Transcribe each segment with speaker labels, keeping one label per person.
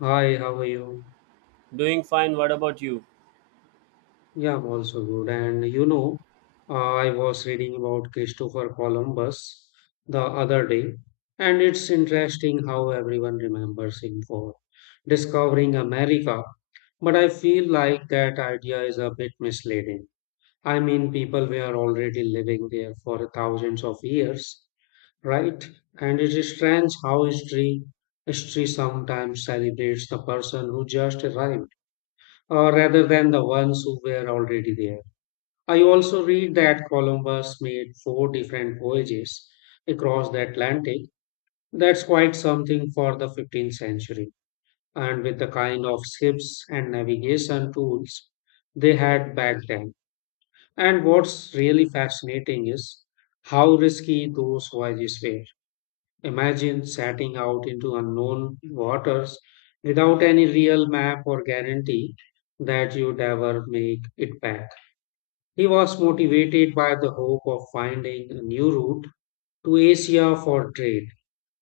Speaker 1: Hi, how are you?
Speaker 2: Doing fine. What about you?
Speaker 1: Yeah, I'm also good. I was reading about Christopher Columbus the other day, and it's interesting how everyone remembers him for discovering America. But I feel like that idea is a bit misleading. I mean, people were already living there for thousands of years, right? And it is strange how history sometimes celebrates the person who just arrived, rather than the ones who were already there. I also read that Columbus made four different voyages across the Atlantic. That's quite something for the 15th century, and with the kind of ships and navigation tools they had back then. And what's really fascinating is how risky those voyages were. Imagine setting out into unknown waters without any real map or guarantee that you'd ever make it back. He was motivated by the hope of finding a new route to Asia for trade,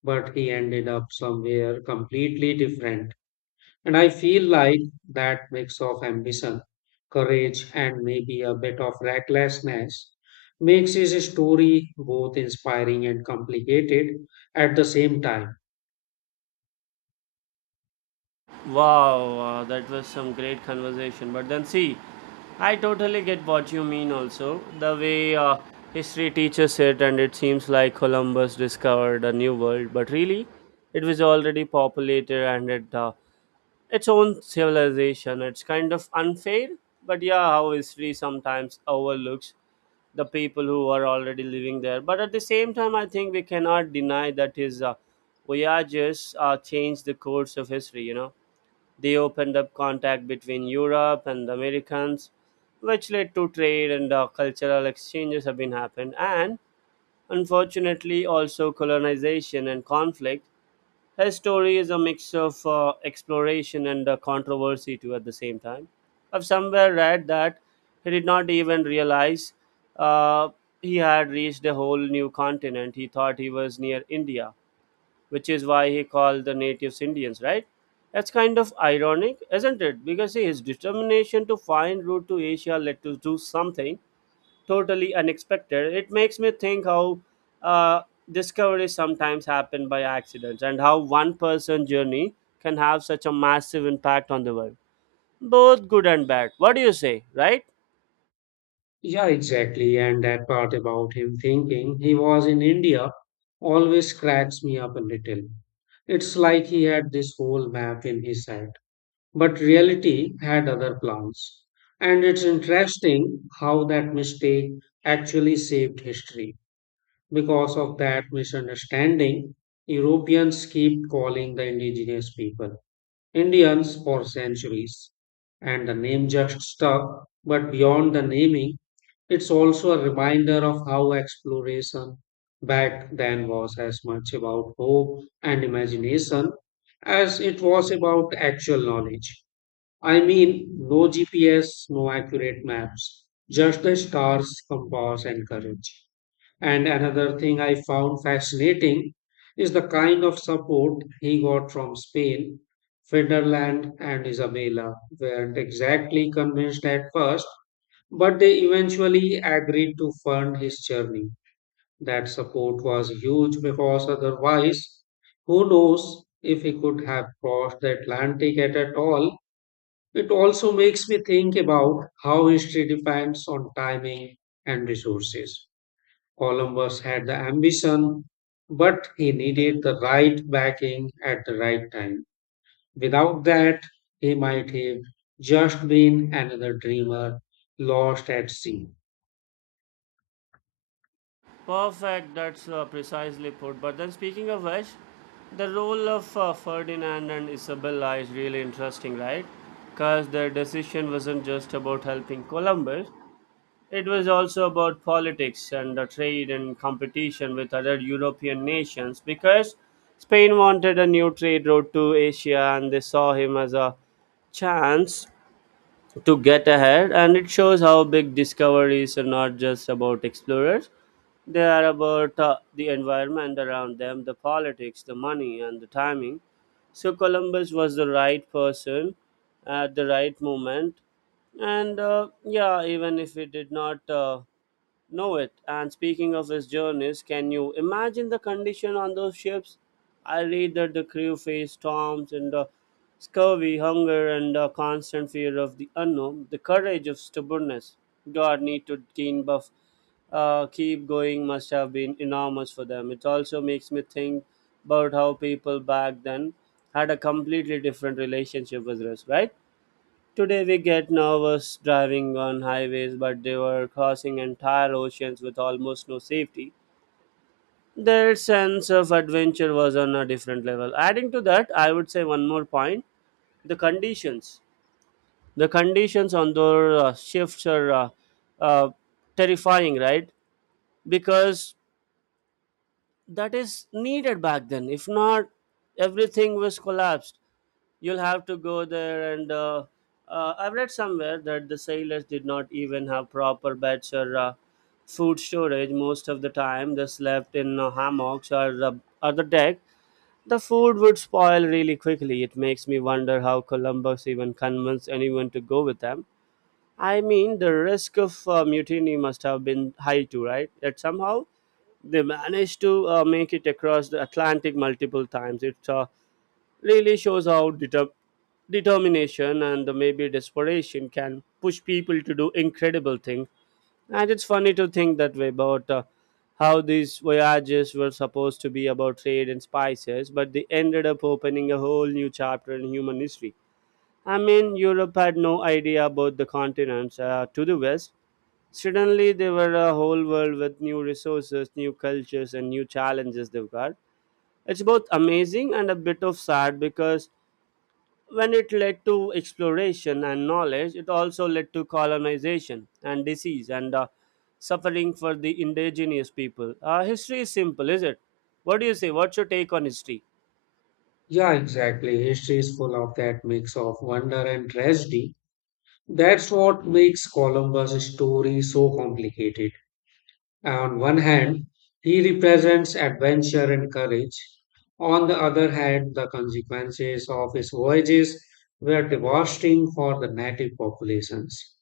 Speaker 1: but he ended up somewhere completely different. And I feel like that mix of ambition, courage, and maybe a bit of recklessness makes his story both inspiring and complicated at the same time.
Speaker 2: Wow, that was some great conversation. But then, see, I totally get what you mean also. The way history teaches it, and it seems like Columbus discovered a new world, but really, it was already populated and it its own civilization. It's kind of unfair, but yeah, how history sometimes overlooks the people who are already living there. But at the same time, I think we cannot deny that his voyages changed the course of history. You know, they opened up contact between Europe and the Americans, which led to trade and cultural exchanges have been happened, and unfortunately also colonization and conflict his story is a mix of exploration and controversy too at the same time. I've somewhere read that he did not even realize uh, he had reached a whole new continent. He thought he was near India, which is why he called the natives Indians, right? That's kind of ironic, isn't it? Because see, his determination to find route to Asia led to do something totally unexpected. It makes me think how uh, discoveries sometimes happen by accidents and how one person journey can have such a massive impact on the world. Both good and bad. What do you say, right?
Speaker 1: Yeah, exactly. And that part about him thinking he was in India always cracks me up a little. It's like he had this whole map in his head, but reality had other plans. And it's interesting how that mistake actually saved history. Because of that misunderstanding, Europeans keep calling the indigenous people Indians for centuries, and the name just stuck. But beyond the naming, it's also a reminder of how exploration back then was as much about hope and imagination as it was about actual knowledge. I mean, no GPS, no accurate maps, just the stars, compass, and courage. And another thing I found fascinating is the kind of support he got from Spain. Federland and Isabella weren't exactly convinced at first, but they eventually agreed to fund his journey. That support was huge, because otherwise, who knows if he could have crossed the Atlantic at all. It also makes me think about how history depends on timing and resources. Columbus had the ambition, but he needed the right backing at the right time. Without that, he might have just been another dreamer lost at sea.
Speaker 2: Perfect, that's precisely put. But then, speaking of which, the role of Ferdinand and Isabella is really interesting, right? Because their decision wasn't just about helping Columbus, it was also about politics and the trade and competition with other European nations because Spain wanted a new trade route to Asia and they saw him as a chance to get ahead. And it shows how big discoveries are not just about explorers they are about the environment around them, the politics, the money, and the timing. So Columbus was the right person at the right moment. And yeah, even if we did not know it. And speaking of his journeys, can you imagine the condition on those ships? I read that the crew faced storms and scurvy, hunger, and constant fear of the unknown, the courage of stubbornness. God need to gain buff keep going must have been enormous for them. It also makes me think about how people back then had a completely different relationship with risk, right? Today we get nervous driving on highways, but they were crossing entire oceans with almost no safety. Their sense of adventure was on a different level. Adding to that, I would say one more point the conditions. the conditions on those shifts are uh, terrifying, right? Because that is needed back then if not everything was collapsed you'll have to go there and I've read somewhere that the sailors did not even have proper beds or food storage most of the time they slept in hammocks or or the deck the food would spoil really quickly it makes me wonder how Columbus even convinced anyone to go with them. I mean the risk of mutiny must have been high too right yet somehow they managed to make it across the Atlantic multiple times. It really shows how determination and the maybe desperation can push people to do incredible things. And it's funny to think that way about how these voyages were supposed to be about trade and spices, but they ended up opening a whole new chapter in human history. I mean, Europe had no idea about the continents to the west. Suddenly, they were a whole world with new resources, new cultures, and new challenges they've got. It's both amazing and a bit of sad because when it led to exploration and knowledge, it also led to colonization and disease and suffering for the indigenous people. History is simple, is it? What do you say? What's your take on history?
Speaker 1: Yeah, exactly. History is full of that mix of wonder and tragedy. That's what makes Columbus' story so complicated. On one hand, he represents adventure and courage. On the other hand, the consequences of his voyages were devastating for the native populations.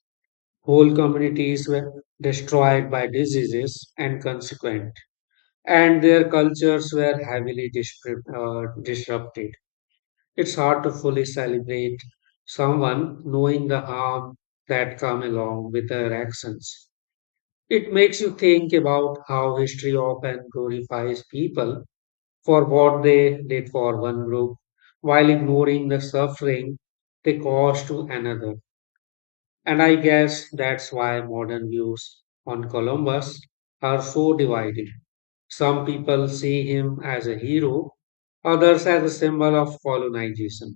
Speaker 1: Whole communities were destroyed by diseases and consequent, and their cultures were heavily disrupted. It's hard to fully celebrate someone knowing the harm that come along with their actions. It makes you think about how history often glorifies people for what they did for one group while ignoring the suffering they caused to another. And I guess that's why modern views on Columbus are so divided. Some people see him as a hero, others as a symbol of colonization.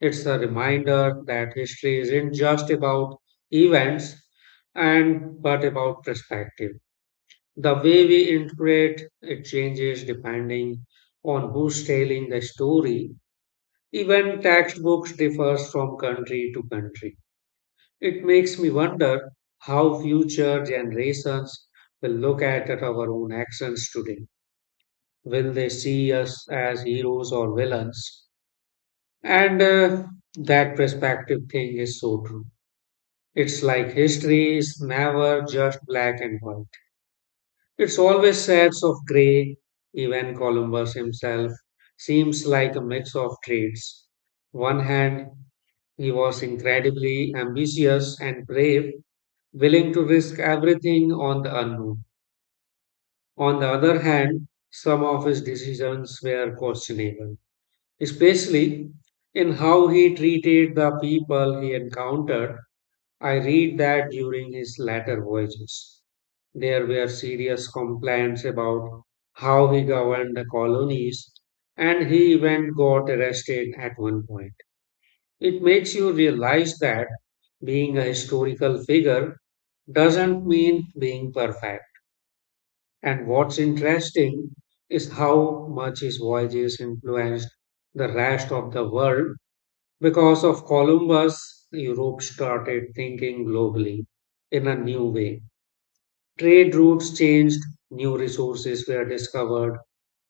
Speaker 1: It's a reminder that history isn't just about events and but about perspective. The way we interpret it changes depending on who's telling the story. Even textbooks differs from country to country. It makes me wonder how future generations will look at our own actions today. Will they see us as heroes or villains? And That perspective thing is so true. It's like history is never just black and white. It's always shades of grey. Even Columbus himself seems like a mix of traits. One hand, he was incredibly ambitious and brave, willing to risk everything on the unknown. On the other hand, some of his decisions were questionable, especially in how he treated the people he encountered. I read that during his later voyages, there were serious complaints about how he governed the colonies, and he even got arrested at one point. It makes you realize that being a historical figure doesn't mean being perfect. And what's interesting is how much his voyages influenced the rest of the world. Because of Columbus, Europe started thinking globally in a new way. Trade routes changed, new resources were discovered,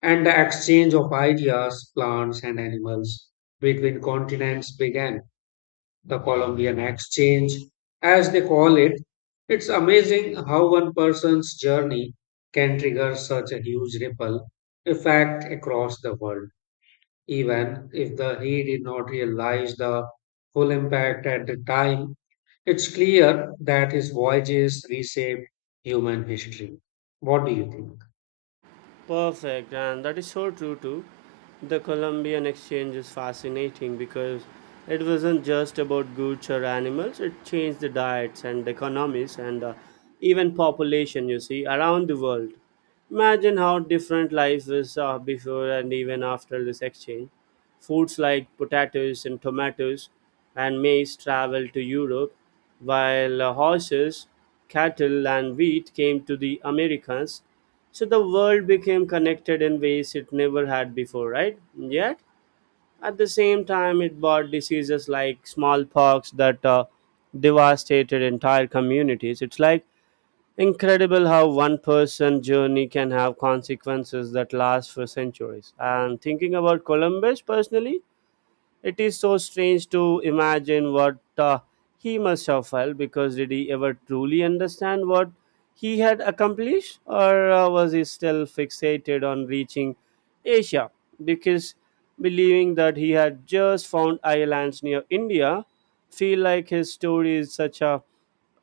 Speaker 1: and the exchange of ideas, plants, and animals between continents began. The Columbian Exchange, as they call it, it's amazing how one person's journey can trigger such a huge ripple effect across the world, even if the he did not realize the full impact at the time. It's clear that his voyages reshaped human history. What do you think?
Speaker 2: Perfect, and that is so true too. The Columbian exchange is fascinating because it wasn't just about goods or animals, it changed the diets and economies and even population, you see, around the world. Imagine how different life is before and even after this exchange. Foods like potatoes and tomatoes and maize traveled to Europe, while horses, cattle, and wheat came to the Americas. So the world became connected in ways it never had before, right? Yet, at the same time, it brought diseases like smallpox that devastated entire communities. It's like incredible how one person journey can have consequences that last for centuries. And thinking about Columbus personally, it is so strange to imagine what he must have felt because did he ever truly understand what he had accomplished or was he still fixated on reaching Asia? Because believing that he had just found islands near India, feel like his story is such a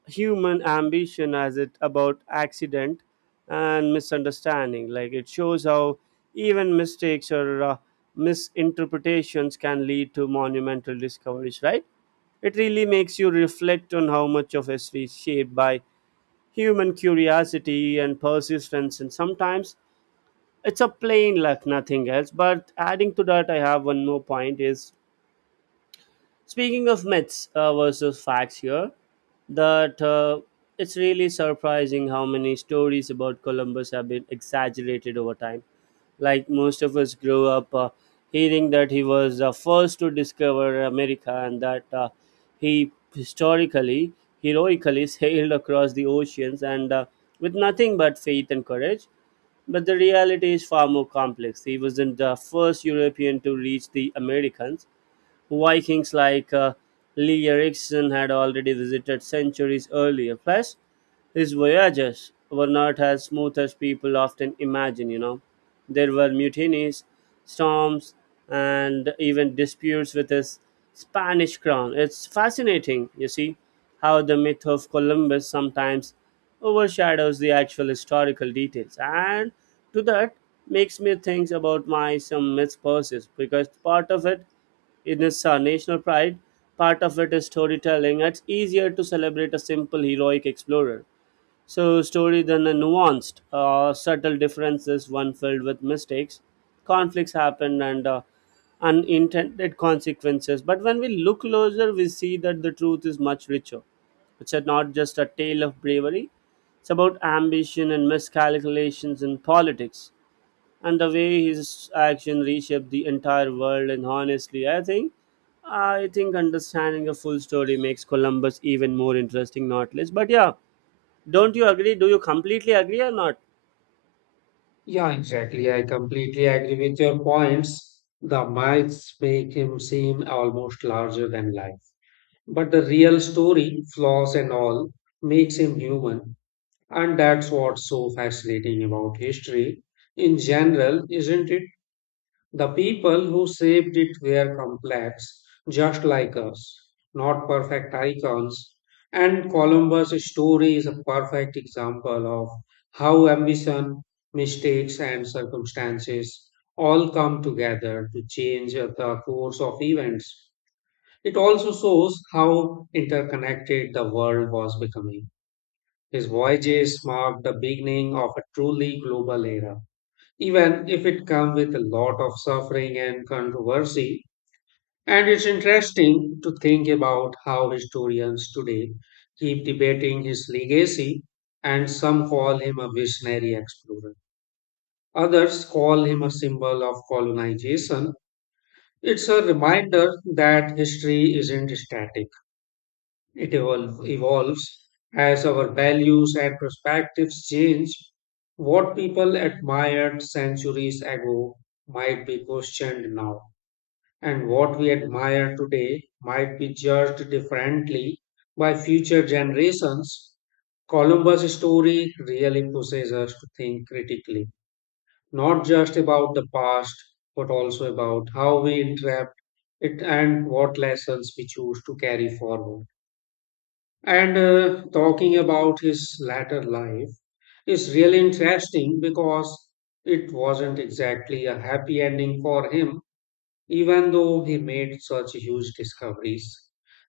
Speaker 2: human ambition as it about accident and misunderstanding like it shows how even mistakes or misinterpretations can lead to monumental discoveries right it really makes you reflect on how much of history is shaped by human curiosity and persistence and sometimes it's a plain luck nothing else but adding to that I have one more point is speaking of myths versus facts here, that it's really surprising how many stories about Columbus have been exaggerated over time. Like most of us grew up hearing that he was the first to discover America and that he historically, heroically sailed across the oceans and with nothing but faith and courage. But the reality is far more complex. He wasn't the first European to reach the Americans. Vikings like Lee Erikson had already visited centuries earlier. Plus, his voyages were not as smooth as people often imagine, you know. There were mutinies, storms, and even disputes with his Spanish crown. It's fascinating, you see, how the myth of Columbus sometimes overshadows the actual historical details. And to that makes me think about my some myths process because part of it it is our national pride. Part of it is storytelling. It's easier to celebrate a simple heroic explorer. So, story than a nuanced, subtle differences, one filled with mistakes, conflicts happen, and unintended consequences. But when we look closer, we see that the truth is much richer. It's a, not just a tale of bravery, it's about ambition and miscalculations in politics and the way his action reshaped the entire world and honestly I think understanding a full story makes Columbus even more interesting not less but yeah don't you agree do you completely agree or not
Speaker 1: Yeah, exactly. I completely agree with your points. The myths make him seem almost larger than life. But the real story, flaws and all, makes him human. And that's what's so fascinating about history in general, isn't it? The people who shaped it were complex, just like us, not perfect icons. And Columbus' story is a perfect example of how ambition, mistakes, and circumstances all come together to change the course of events. It also shows how interconnected the world was becoming. His voyages marked the beginning of a truly global era, even if it comes with a lot of suffering and controversy. And it's interesting to think about how historians today keep debating his legacy, and some call him a visionary explorer. Others call him a symbol of colonization. It's a reminder that history isn't static. It evolves as our values and perspectives change. What people admired centuries ago might be questioned now, and what we admire today might be judged differently by future generations. Columbus' story really pushes us to think critically, not just about the past, but also about how we interpret it and what lessons we choose to carry forward. And Talking about his latter life is really interesting because it wasn't exactly a happy ending for him, even though he made such huge discoveries.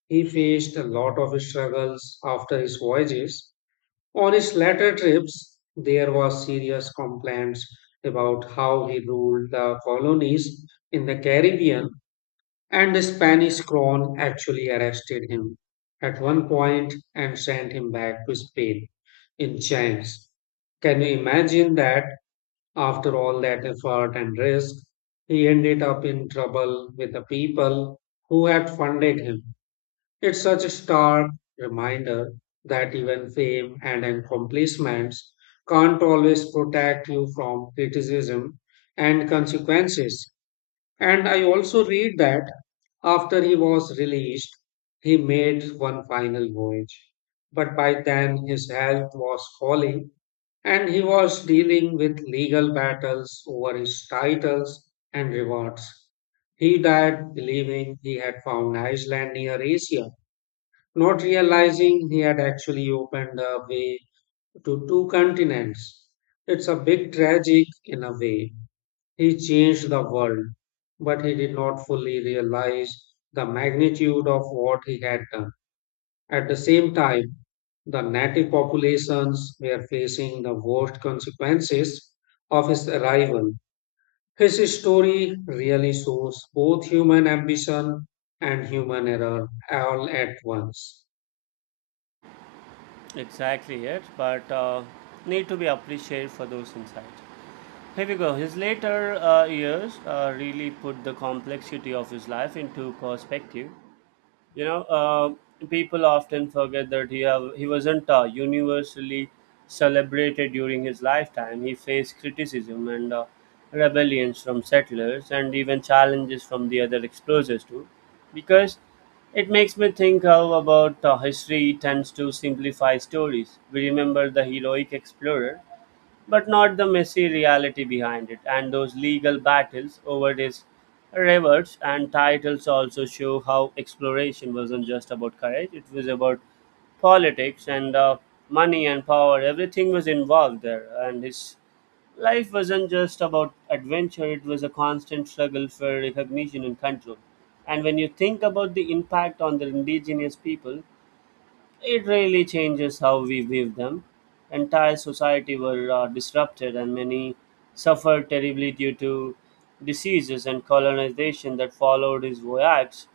Speaker 1: He faced a lot of struggles after his voyages. On his latter trips, there were serious complaints about how he ruled the colonies in the Caribbean, and the Spanish crown actually arrested him at one point and sent him back to Spain in chains. Can you imagine that after all that effort and risk, he ended up in trouble with the people who had funded him? It's such a stark reminder that even fame and accomplishments can't always protect you from criticism and consequences. And I also read that after he was released, he made one final voyage. But by then, his health was falling and he was dealing with legal battles over his titles and rewards. He died believing he had found Iceland near Asia, not realizing he had actually opened a way to two continents. It's a bit tragic in a way. He changed the world, but he did not fully realize the magnitude of what he had done. At the same time, the native populations were facing the worst consequences of his arrival. His story really shows both human ambition and human error all at once.
Speaker 2: exactly it, but need to be appreciated for those insights here we go his later years really put the complexity of his life into perspective you know people often forget that he wasn't universally celebrated during his lifetime he faced criticism and rebellions from settlers and even challenges from the other explorers too because it makes me think how about history tends to simplify stories we remember the heroic explorer but not the messy reality behind it. And those legal battles over these rewards and titles also show how exploration wasn't just about courage, it was about politics and money and power. Everything was involved there, and his life wasn't just about adventure, it was a constant struggle for recognition and control. And when you think about the impact on the indigenous people, it really changes how we view them. Entire society were disrupted, and many suffered terribly due to diseases and colonization that followed his voyage.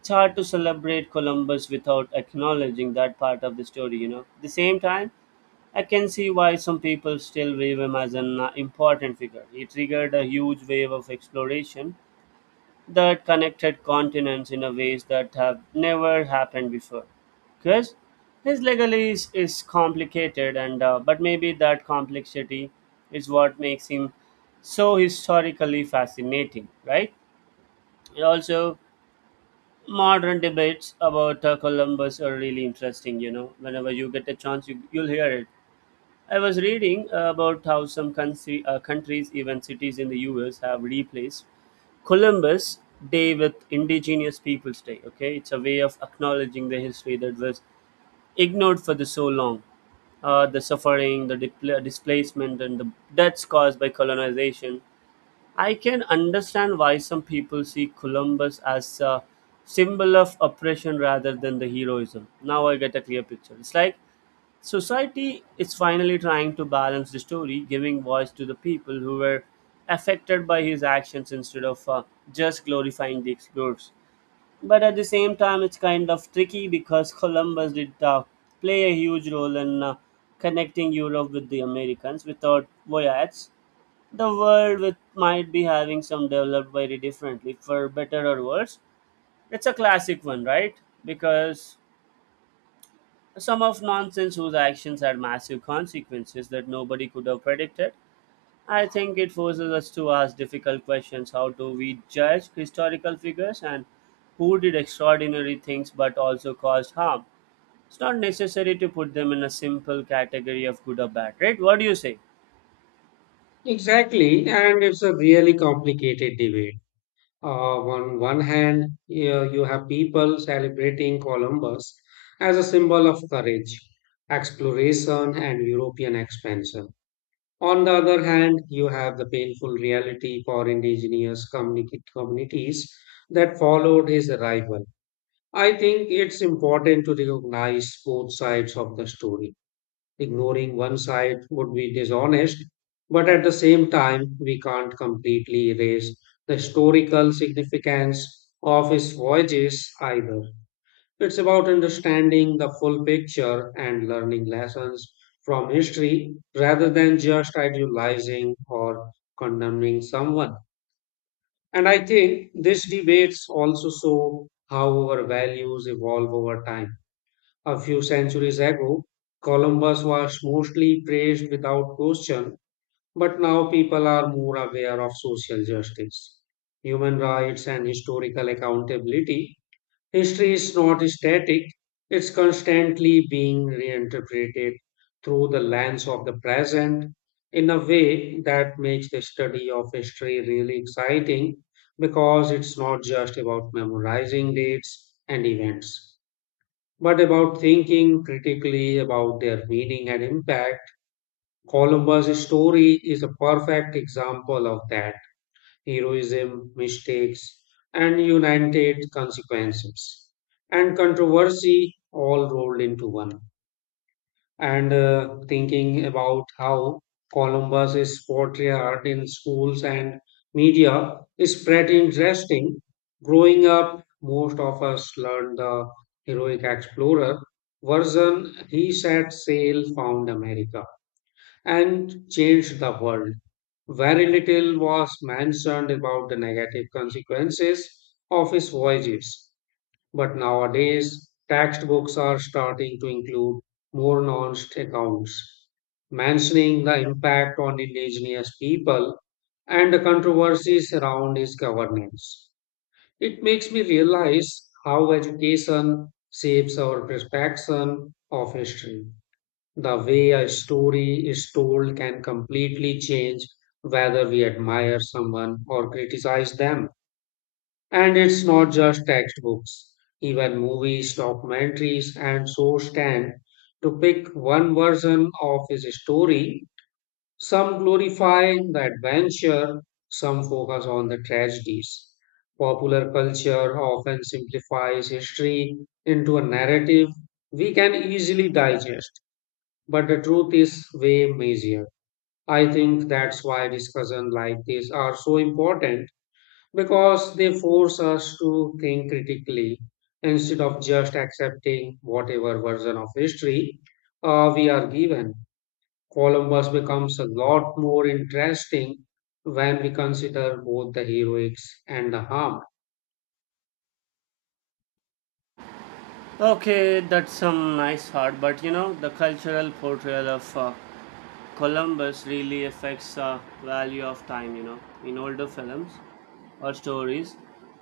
Speaker 2: It's hard to celebrate Columbus without acknowledging that part of the story, you know. At the same time, I can see why some people still view him as an important figure. He triggered a huge wave of exploration that connected continents in a ways that have never happened before. Because his legally is complicated, and but maybe that complexity is what makes him so historically fascinating, right? Also, modern debates about Columbus are really interesting. You know, whenever you get a chance, you'll hear it. I was reading about how some countries, even cities in the U.S., have replaced Columbus Day with Indigenous Peoples Day. Okay, it's a way of acknowledging the history that was ignored for the so long, the suffering, the displacement, and the deaths caused by colonization. I can understand why some people see Columbus as a symbol of oppression rather than the heroism. Now I get a clear picture. It's like society is finally trying to balance the story, giving voice to the people who were affected by his actions instead of just glorifying the explorers. But at the same time, it's kind of tricky because Columbus did play a huge role in connecting Europe with the Americans. Without voyages, the world with, might be having some developed very differently, for better or worse. It's a classic one, right? Because some of nonsense whose actions had massive consequences that nobody could have predicted. I think it forces us to ask difficult questions. How do we judge historical figures and who did extraordinary things but also caused harm? It's not necessary to put them in a simple category of good or bad, right? What do you say?
Speaker 1: Exactly, and it's a really complicated debate. On one hand, you have people celebrating Columbus as a symbol of courage, exploration, and European expansion. On the other hand, you have the painful reality for indigenous communities that followed his arrival. I think it's important to recognize both sides of the story. Ignoring one side would be dishonest, but at the same time, we can't completely erase the historical significance of his voyages either. It's about understanding the full picture and learning lessons from history rather than just idealizing or condemning someone. And I think these debates also show how our values evolve over time. A few centuries ago, Columbus was mostly praised without question, but now people are more aware of social justice, human rights, and historical accountability. History is not static, it's constantly being reinterpreted through the lens of the present in a way that makes the study of history really exciting because it's not just about memorizing dates and events, but about thinking critically about their meaning and impact. Columbus' story is a perfect example of that: heroism, mistakes, and united consequences, and controversy all rolled into one. And thinking about how Columbus is portrayed in schools and media is pretty interesting. Growing up, most of us learned the heroic explorer version. He set sail, found America, and changed the world. Very little was mentioned about the negative consequences of his voyages. But nowadays, textbooks are starting to include more nuanced accounts, mentioning the impact on indigenous people and the controversies around its governance. It makes me realize how education shapes our perception of history. The way a story is told can completely change whether we admire someone or criticize them. And it's not just textbooks, even movies, documentaries, and so tend to pick one version of his story. Some glorify the adventure, some focus on the tragedies. Popular culture often simplifies history into a narrative we can easily digest, but the truth is way messier. I think that's why discussions like this are so important, because they force us to think critically instead of just accepting whatever version of history we are given. Columbus becomes a lot more interesting when we consider both the heroics and the harm.
Speaker 2: Okay, that's some nice thought, but you know, the cultural portrayal of Columbus really affects the value of time, you know, in older films or stories,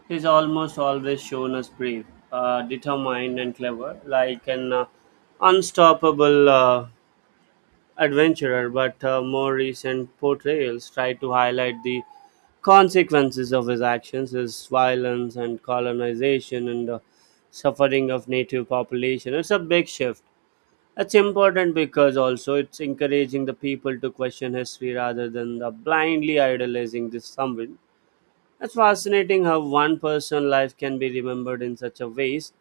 Speaker 2: he's almost always shown as brave, determined, and clever, like an unstoppable adventurer. But more recent portrayals try to highlight the consequences of his actions, his violence and colonization, and the suffering of native population. It's a big shift. It's important because also it's encouraging the people to question history rather than the blindly idolizing this someone it's fascinating how one person's life can be remembered in such a ways,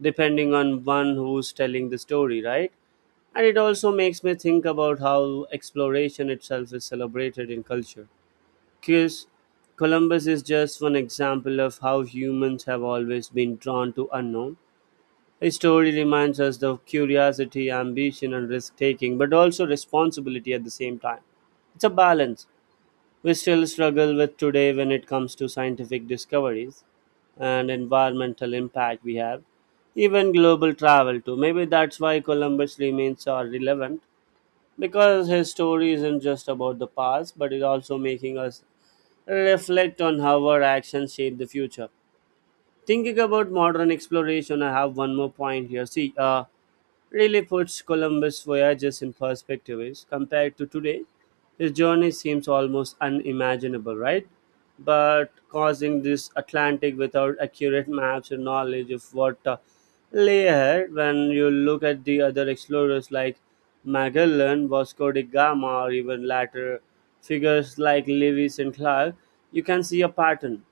Speaker 2: depending on one who's telling the story, right? And it also makes me think about how exploration itself is celebrated in culture. Because Columbus is just one example of how humans have always been drawn to unknown. His story reminds us of curiosity, ambition, and risk taking, but also responsibility at the same time. It's a balance we still struggle with today when it comes to scientific discoveries and environmental impact we have, even global travel too. Maybe that's why Columbus remains are relevant because his story isn't just about the past, but it's also making us reflect on how our actions shape the future. Thinking about modern exploration, I have one more point here. See, really puts Columbus' voyages in perspective. Is compared to today, his journey seems almost unimaginable, right? But crossing this Atlantic without accurate maps and knowledge of what lay ahead, when you look at the other explorers like Magellan, Vasco da Gama, or even later figures like Lewis and Clark, you can see a pattern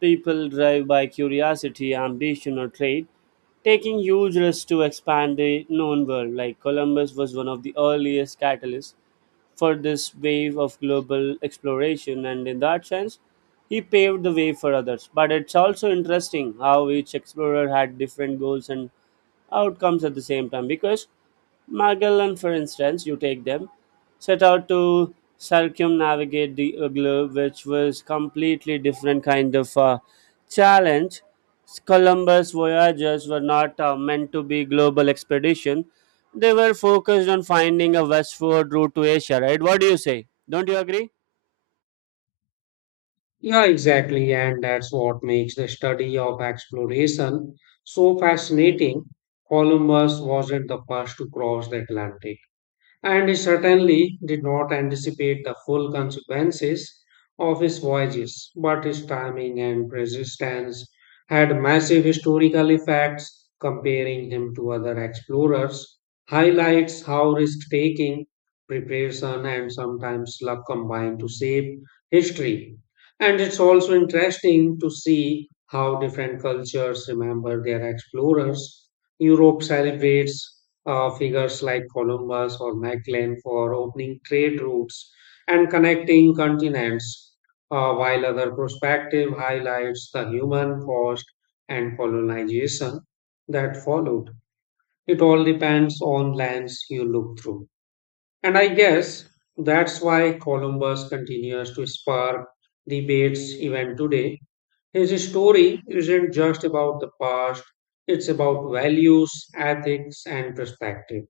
Speaker 2: People drive by curiosity, ambition, or trade, taking huge risks to expand the known world. Like Columbus was one of the earliest catalysts for this wave of global exploration, and in that sense, he paved the way for others. But it's also interesting how each explorer had different goals and outcomes at the same time because Magellan, for instance, you take them, set out to circumnavigate the globe, which was completely different kind of challenge. Columbus voyages were not meant to be global expedition. They were focused on finding a westward route to Asia, right? What do you say? Don't you agree?
Speaker 1: Yeah, exactly. And that's what makes the study of exploration so fascinating. Columbus wasn't the first to cross the Atlantic, and he certainly did not anticipate the full consequences of his voyages, but his timing and persistence had massive historical effects. Comparing him to other explorers highlights how risk taking, preparation, and sometimes luck combine to shape history. And it's also interesting to see how different cultures remember their explorers. Europe celebrates figures like Columbus or Magellan for opening trade routes and connecting continents, while other perspective highlights the human cost and colonization that followed. It all depends on lens you look through. And I guess that's why Columbus continues to spark debates even today. His story isn't just about the past, it's about values, ethics, and perspective.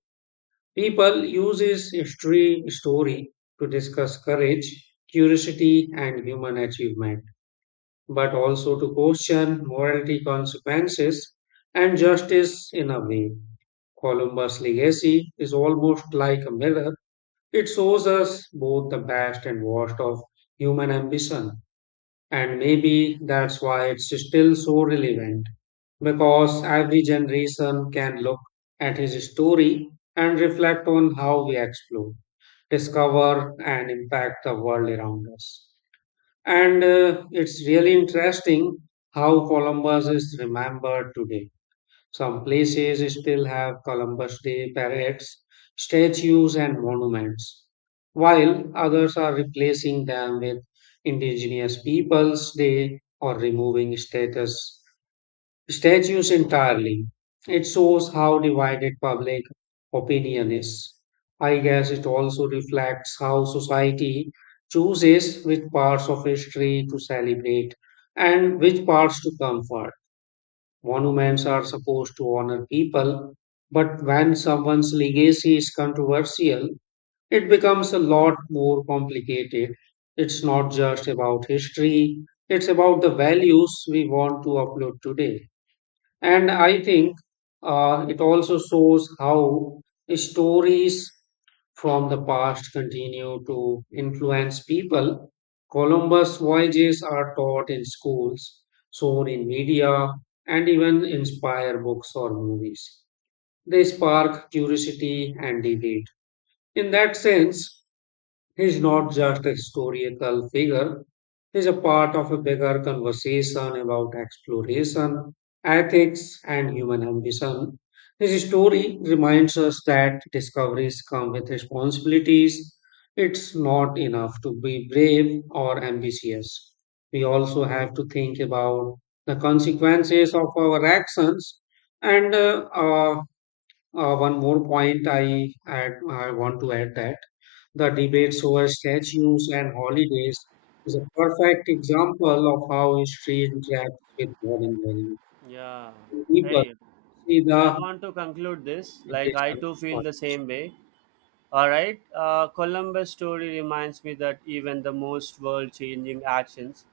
Speaker 1: People use his history story to discuss courage, curiosity, and human achievement, but also to question morality consequences and justice in a way. Columbus' legacy is almost like a mirror. It shows us both the best and worst of human ambition. And maybe that's why it's still so relevant, because every generation can look at his story and reflect on how we explore, discover, and impact the world around us. And it's really interesting how Columbus is remembered today. Some places still have Columbus Day parades, statues, and monuments, while others are replacing them with Indigenous Peoples Day or removing status statues entirely. It shows how divided public opinion is. I guess it also reflects how society chooses which parts of history to celebrate and which parts to comfort. Monuments are supposed to honor people, but when someone's legacy is controversial, it becomes a lot more complicated. It's not just about history, it's about the values we want to upload today. And I think it also shows how stories from the past continue to influence people. Columbus voyages are taught in schools, shown in media, and even inspire books or movies. They spark curiosity and debate. In that sense, he's not just a historical figure, he's a part of a bigger conversation about exploration, ethics, and human ambition. His story reminds us that discoveries come with responsibilities. It's not enough to be brave or ambitious. We also have to think about the consequences of our actions. And One more point I, I want to add, that the debates over statues and holidays is a perfect example of how history interacts with modern values.
Speaker 2: Yeah.
Speaker 1: People
Speaker 2: Hey,
Speaker 1: see
Speaker 2: I
Speaker 1: the
Speaker 2: want to conclude this. Like, I
Speaker 1: interpretation of
Speaker 2: too feel
Speaker 1: God.
Speaker 2: the same way. All right. Columbus' story reminds me that even the most world changing actions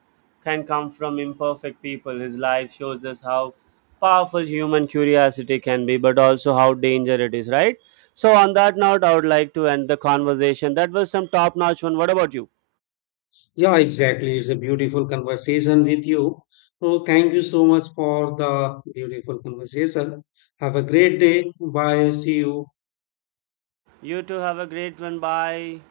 Speaker 2: can come from imperfect people. His life shows us how powerful human curiosity can be, but also how dangerous it is, right? So, on that note, I would like to end the conversation. That was some top notch one. What about you?
Speaker 1: Yeah, exactly. It's a beautiful conversation with you. So thank you so much for the beautiful conversation. Have a great day. Bye. See you.
Speaker 2: You too have a great one. Bye.